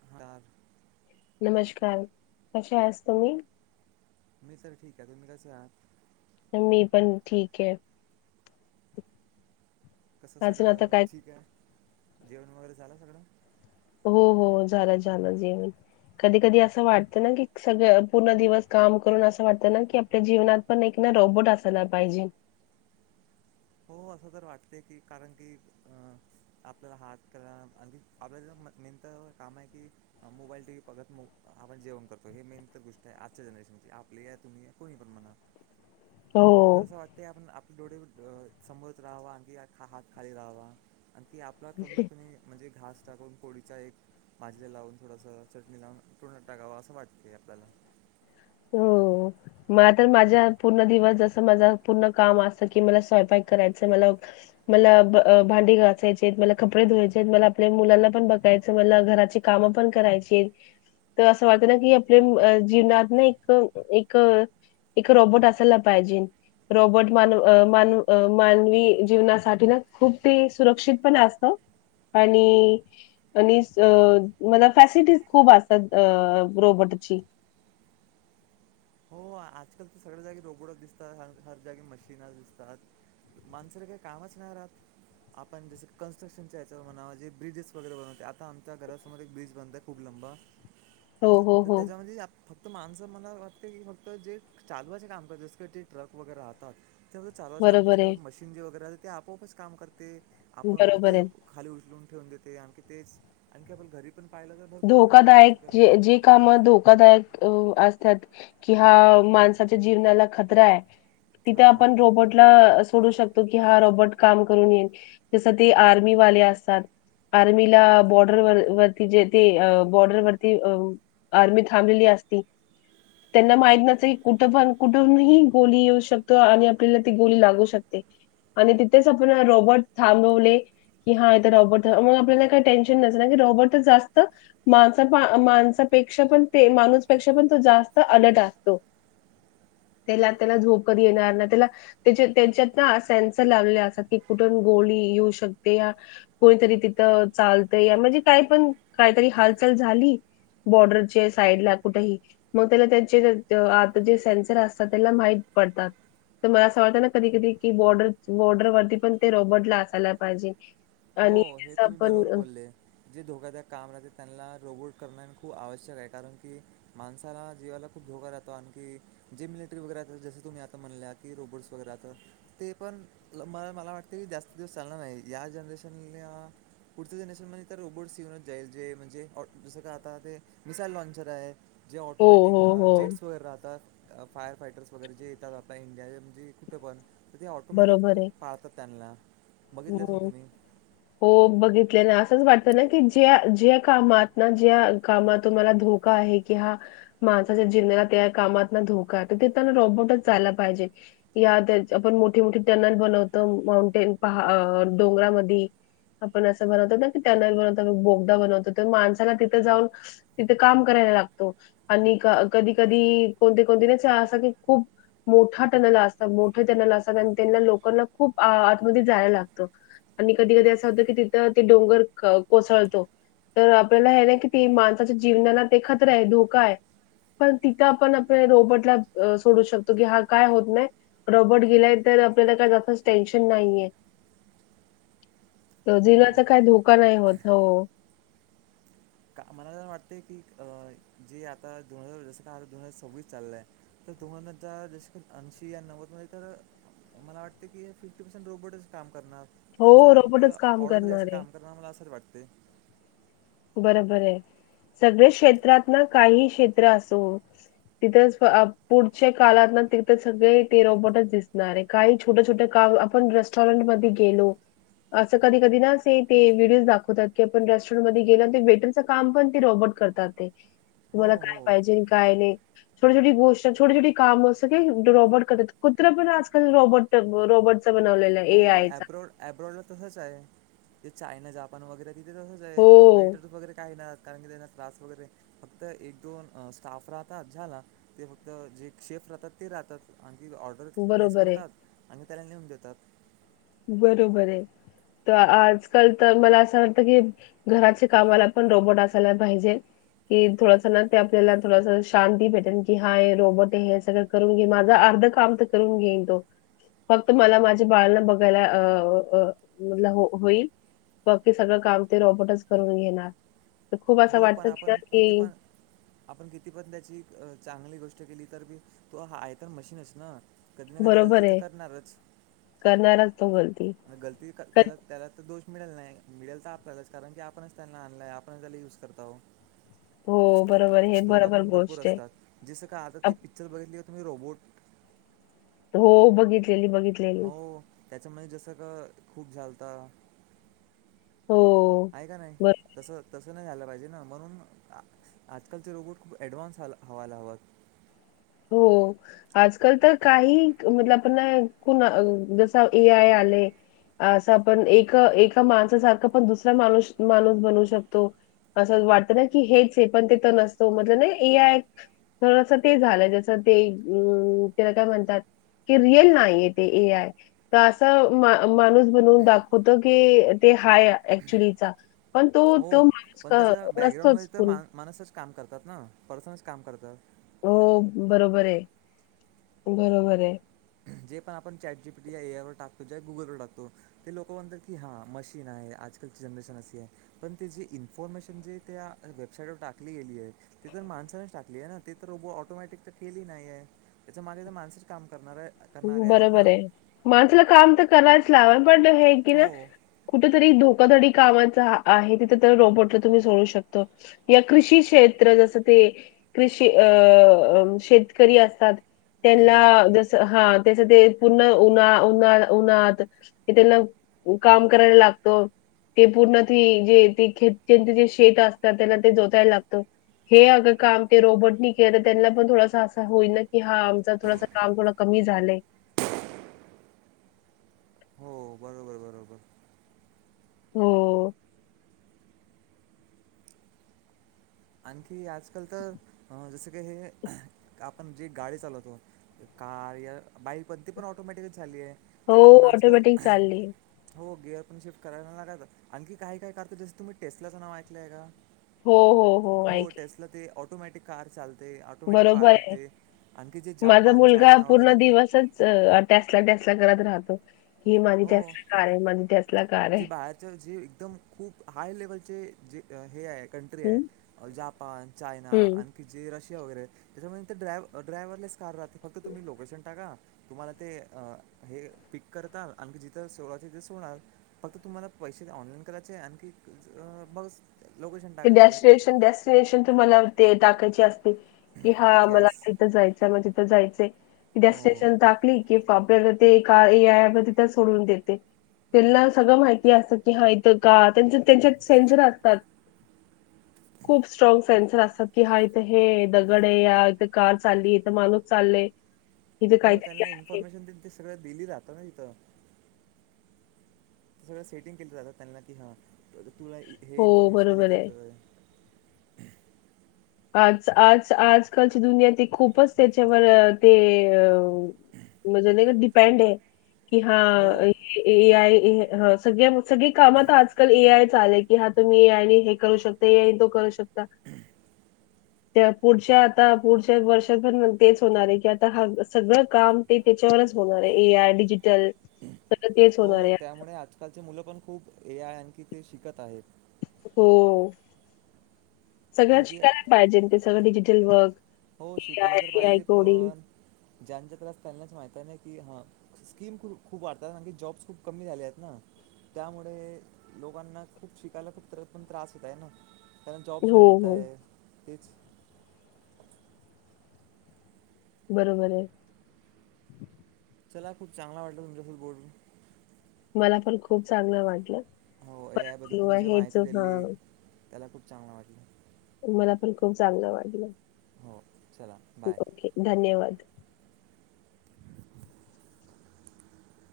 [unintelligible] नमस्कार! कसे आस तुम्ही? मी तर ठीक आहे. तुम्ही कसे आहात? मी पण ठीक आहे. कसं अजून आता सगळं काय ठीक आहे. जेवण वगैरे झालं सगळं? हो हो झाला झालं जेवण. कधी कधी असं वाटतं ना की सगळं पूर्ण दिवस काम करून असं वाटतं ना की आपल्या जीवनात. पण एक ना रोबोट असायला पाहिजे. हो असं तर वाटतेय की कारण की अ आपल्याला हात क आण आपल्याला मेन तर काम आहे की. हा मोबाईल टी वही पगत आपण जेवण करतो हे मेन तर गोष्ट आहे आजच्या जनरेशनची आपली आहे तुम्ही आहे कोणी पण म्हणा. [unintelligible] तर असं वाटतं आपण आपले डोळे समोरत राहावा आणखी हात खाली राहावा आणि ती आपला तोंडतुनी म्हणजे घास टाकून पोळीच्या एक भाजे लावून थोडंसं चटणी लावून टोन टाकावा असं वाटते आपल्याला हो. मला तर माझ्या पूर्ण दिवस जसं माझं पूर्ण काम असं कि मला स्वयंपाक करायचं मला मला भांडी घासायचे मला कपडे धवायचे आहेत मला आपल्या मुलांना पण बघायचं मला घराची काम पण करायची तर असं वाटतं ना की आपल्या जीवनात ना एक एक रॉबोट असायला पाहिजे. रॉबोट मान अ मान अ मानवी जीवनासाठी ना खूप ते सुरक्षित पण असत आणि आणि अ फॅसिलिटीज खूप असतात अ रोबोटची हो आजकाल तर सगळ्या जागी रोबोटच दिसतात हर जागे मशीनच दिसता माणसाला काही कामच नाही राहात आपण जस कनस्ट्रक्नच्या याच्यावर म्हणा जे ब्रिजेस वैगेरे बनवते आता आमच्या घरासमोर एक ब्रिज बनतय. खूप लंबा [unintelligible] तर हो. त्याच्यामध्ये फक्त माणसं मला की फक्त जे चालवाचे काम करतात जसं ते ट्रक वगैरे राहतात ते फक्त चालवाचे काम करतात बरोबर आहे. त्याच्या मशीन. [inaudible] वगैरे असते ते आपोआपच काम करते आपोआप बरोबर ते आहे. खाली उचलून ठेवून देते आणखी तेच आणखी आपण घरी- आपण पाहिलं तर भरपूर मशीन आहे धोकादायक, जसं का जे जी काम धोकादायक हो असतात. कि हा माणसाच्या जीवनाला खतरा आहे तिथं आपण हां रोबोट- सोडू शकतो की हा रोबोट काम करून येईल, जस ते आर्मीवाले असतात. आर्मीला बॉर्डरवार वरती जे- ते अ बॉर्डरवरती अ आर्मी थांबलेली असती. त्यांना माहित नसत की कुठं पण कुठूनही गोली येऊ शकतो आणि आपल्याला ती गोली लागू शकते. आणि तिथेच आपण रोबोट थांबवले कि हा इथ रोबोट मग आपल्याला काही टेन्शन नसत ना, की रोबोट च जास्त माणसा, माणसापेक्षा पण ते माणूसपेक्षा पण तो जास्त अलर्ट असतो.. तेला, तेला झोप कधी येणार नाही, त्याला- त्या त्यांच्यात ना सेन्सर लावले असात की कुठून गोली येऊन शकते. या- कोणीतरी तिथं चालतंय या म्हणजे काय पण काहीतरी हालचाल झाली. बॉर्डर चे साईड ला कुठेही मग तेला त्याचे आता जे सेन्सर असतात त्याला माहीत पडतात. तर मला असं वाटतं ना कधी कधी की बॉर्डर बॉर्डरवरती पण ते रॉबर्टला असायला पाहिजे. आणि हो, हे जसं तुम्ही आपण बरोबर बोलले. जे धोकादायक काम राहते त्यांना रोबोट करण खूप आवश्यक आहे. कारण की- माणसाला जीवाला खूप धोका राहतो. आणखी- जे मिलिटरी वगैरे रहात जस तुम्ही आता म्हणले की रोबोटस वगैरे आता - ते पण मला मला वाटते जास्त दिवस चालणार नाही. या जनरेशनने- पुढचं जनरेशन मध्ये तर रोबोट्स येऊनच जाईल जे म्हणजे जसं का आता ते मिसाईल लॉन्चर आहे. जे हो ऑटोमॅटिक हो हो जेट्स वगैरे राहतात. फार फायटर्स वगैरे जे येतात आपल्या इंडियाचे म्हणजे कुठं पण तर ते ऑटोमॅटिक फार तर त्यांना बघितले असेल हम्.. तुम्ही हो बघितले ना असंच वाटतं ना की ज्या ज्या कामात ना ज्या कामात तुम्हाला धोक- का आहे की, हा- माणसाच्या जीवाला त्या कामात ना धोका आहे तर ते त्यांना रोबोटच जायला पाहिजे या त्याच्या मोठी मोठी टनल बनवतो माउंटेन पहा डोंगरामधी - आपण असं बनवतो ना की टनल बनवतात बोगदा बनवतो. तर माणसाला तिथं जाऊन- तिथे काम करायला लागतो. आणि कधी कधी कोणते कोणतेच असं की खूप- मोठा टनल असतात. मोठे टनल असतात आणि त्यांना लोकांना खूप आतमध्ये जायला लागतं. आणि कधी कधी असं होतं की तिथं ते डोंगर कोसळतो. तर आपल्याला हे ना कि ते माणसाच्या जीवनाला ते खतरा आहे धोका आहे. पण तिथं आपण आपल्या रोबोटला सोडू शकतो की हा काय होत नाही. रोबोट गेलाय तर आपल्याला काय जास्तच टेन्शन नाहीये. त जिनाचा हो. काही धोका नाही होत हो. मलाण वाटतेय की अ जे आता दोन हजार जसं का दोन हजार सव्वीस चालय तर दोघां जसे ऐंशी या नव्वद मध्ये तर मला वाटतं की हे फिफ्टी पर्सेंट रोबोटस काम करणार हो माणसाला फक्त रोबोटच काम ऑर्डर करणार द्यायचं आहे काम करनारं मला असं वाटते.. बरोबर आहे. सगळे क्षेत्रात ना काहीही क्षेत्र असो तिथंच आ पुढच्या काळात ना तिथं सगळे ते रोबोटच दिसणार आहे. काही छोट्या छोट्या का आपण रेस्टॉरंट मधे गेलो असं कधी कधीना असे ते व्हिडियोज दाखवतात की आपण रेस्टॉरंटध्ये गेलो ते वेटरच काम पण ते रोबोट करतात ते हो, तुम्हाला काय हो. पाहिजे काय नाही? छोटी, छोटी गोष्ट छोेटी, छोटी काम सगळी हे रोबोट करतात. कुत्र पण आजकाल रोबोट ते ब रोबटचं बनवलेल. हो अँब्रोड, अँब्रोडला तसंच आहे ते चायना जापान वगैरे तिथे तसंच आहे हो, वेटर वगैरे काय नहत. कारण की त्यांना [unintelligible] वगैरे फक्त एक दोन स्टाफ राहतात झाला. ते फक्त जे शेफ राहतात ते राहतात. आणखी ऑर्ड ऑर्डर प्लेस बरोबर आहे. करतात आणि् त्याला नेऊन देतात. बरोबर आहे त आजकाल तर मला असं वाटतं की घराचे कामाला पण रोबोट असायला पाहिजे. कि थोडंस ना ते आपल्याला थोडस शांती भेटेन की हा हे रोबोट आहे, हे सगळं करून घेईन, माझ अर्ध काम तर करून घेईन तो. फक्त मला माझ्या बाळाला बघ बघायला अ अ [unintelligible] होईल. बकी सगळं काम ते रोबोटच करून घेणार. तर खूप असं हो, वाटत पण की आपण किती की पण आपण किती पण त्याची अ चांगली गोष्ट केली तर बी तो आहे तर मशीनच ना? कधी ना कधी बरोबर गलती तर आहे. करणारच करणारच तो गलती. म गलती क कट त्याला त्याला तर दोष मिळेल नाय. मिळेल तर आपल्यालाच कारण की आपणच त्यांना आणलाय आपणच त्यांना यूज करताव. हो बरोबर, हे बरोबर भरपूर गोष्ट आहे. असतात जसं का आता ते अप पिक्चर बघितली होती मी रोबोट हो बघितलेली बघित हो त्याच्यामध्ये जसं का खूप झालता. हाय का नाही? हो. तसं तसं नाही झाल पाहिजे ना, म्हणून आ आजकालचे रोबोट खूप ॲडव्हान्स हाल हवायला हवत. हो. आजकाल तर काही [unintelligible] आपण ना कोण अ जस ए आय आले असं आपण एक, एका माणसा सारखा पण दुसरा माणू माणूस बनवू शकतो असंच वाटतं ना की हेच आहे पण ते तर नसतो म्हटल नइ ए आय थोडस तेच झालय. जस ते उ तेला काय म्हणतात की रियल नाही आहे ते. ए आय तर अस मा माणूस बनवून दाखवतो की ते हाय एक्च्युलीचा पण तो, हो तो माणूस क नसतोच कुणी माणूसच काम करतात ना? पर्सनच काम करतात. ओ बरोबर आहे, बरोबर आहे. जे पण आपण chat G P T, A I वर टकतो, ज गुगलवर टाकतो ते लोक म्हणतात की हा मशीन आहे, आजकालची जनरेशन अशी आहे. पण ते जी इन्फॉर्मेशन जे त्या वेबसाईटवर टाकली गेली आहे ती तर माणसानेच टाकलीये ना, ते तर रोबो ऑटोमॅटिक तर ठेली नाहीये. त्याच्या मागे तर माणसच काम करणार आहे. करणारे आहेत ना बरोबर आहे. माणसाला काम तर कराव च लागल पण ते हे की ना हो कुठेतरी धोकाधडी कामाचा आहे, तिथं तर रोबोटला तुम्ही सोडू शकतो. ये कृषी क्षेत्र जस ते कृष अ शेतकरी असतात त्यांना केंद्र हा त्याच ते पुन्हा उन उन्हा उन्हात कि त्यांना काम करायला लागतो. ते पूर्ण त जे ते खचे जे शेत असतात त्यांना ते जोतायला लागतं. हे अगं काम ते रोबोट नि केलं तर त्यांना पण थोडासा असा होईल ना कि हा आमच थोडंस काम थोडं कमी झालंय. हो बरोबर बरोबर. हो. आणखी आजकाल तर जसं की हे आपण जी गाडी चालवतो कार या बाईक पणती पण ऑटोमॅटिक झाली आहे. हो त्याला पण अजकाल ऑटोमॅटिक चालली हो गिअर पण शिफ्ट करायला लागाचं आणखी काही काय करतो जसं तुम्ही टेस्लाचं नाव ऐकलंय का? हो हो. हो टेसला ते ट ऑटोमॅटिक कार चालते ऑटोमॅटिक बरोबर पार्क आहे करते आणखी जे जापान, चायना वगैरे ते टॅस्टला टेस्टला करत राहतो की माझी हो टॅस्टला कार आहे माझी टॅस्टला कार आहे जे बाहेरच्या जे एकदम खूप हाय लेवलचेे हे आहे कंट्री आहे हम्म जापान, चायना हम्म. की जी रशिया वगैे त्याच्यामुळे ते ड्राय ड्रायव्हरलेस कार राहते फक्त तुम्ही लोकेशन टाका तुम्हाला ते हे पिक करता आणखी जिथं सोडायचं तिथे सोडणार फक्त तुम्हाला पैसे ऑनलाईन करायचे आहे आणखी मग ते डेस्टिनेशन डेस्टिनेशन तुम्हाला ते टाकायचे असते कि हा मला गॅस तथ जायचं मग तिथं जायच हो डेस्टिनेशन टाकली कि आपल्याला ते एका ए आय तिथ सोडून देते. त्यांना सगळं माहिती असतं की हा इथं का त्यां त्यांच्या सेंचर असतात खूप स्ट्राँग सेन्सर असतात की हा इथे हे दगड आहे या इथे कार चालली इथं माणूस चाललेय [inaudible] हो त्यांना इन्फॉर्मेशन ते सगळं दिली राहत ना तिथं ते सगळं सेटिंग केलं जातात त्यां ना की हां तुला हे हो, इन्फॉर्मेशन दिली बरोबर आहे. तिथं आज आज आजकालची दुनिया ते खूपच त्याच्यावर ते अ मज डिपेड आहे की हा हो ए आय सगळ्या सगळी कामात आजकाल ए आय चालेल कि हा तुम्ही येयई हे करू शकता येई तो करू शकता हम [inaudible] त्या पुढच्या आता पुढच्या वर्षात पण तेच होणार आहे की आता हा सगळं काम ते त्याच्यावरच बोलणार आहे ए आय डिजिटल सगळं तेच हो होणार आहे. त्यामुळे आजकालचे मुलं पण खूप ए आय आणखी ते शिकत आहेत हो सगळ्या आणखी शिकायला पाहिजे ते सगळं डिजिटल वर्क हो ए शिकायला आय तर ए आय पाहिजे कोडिंग पण ज्यांच्या तलाास त्यांनाच माहत नाही की हा स्कीम खू खूप वाढतात आणखी जॉब्स खूप कमी झाले आहेत ना. त्यामुळे लोकांना खूप शिकायला खूप तरत पण त्रास होत आहे ना. कारण जॉब्स हो नाही विटत हो आहे तीच बरोबर आहे. चला खूप चांगला वाटला तुमच्यासी बोलून. मला पण खूप चांगलं वाटलं. हो ए आय बद्दल तुम्ही जे हेच माहिती दिली, हां त्याला खूप चांगला वाटल. मला पण खूप चांगल वाटल. हो चला बाय. ओके धन्यवाद. [inaudible]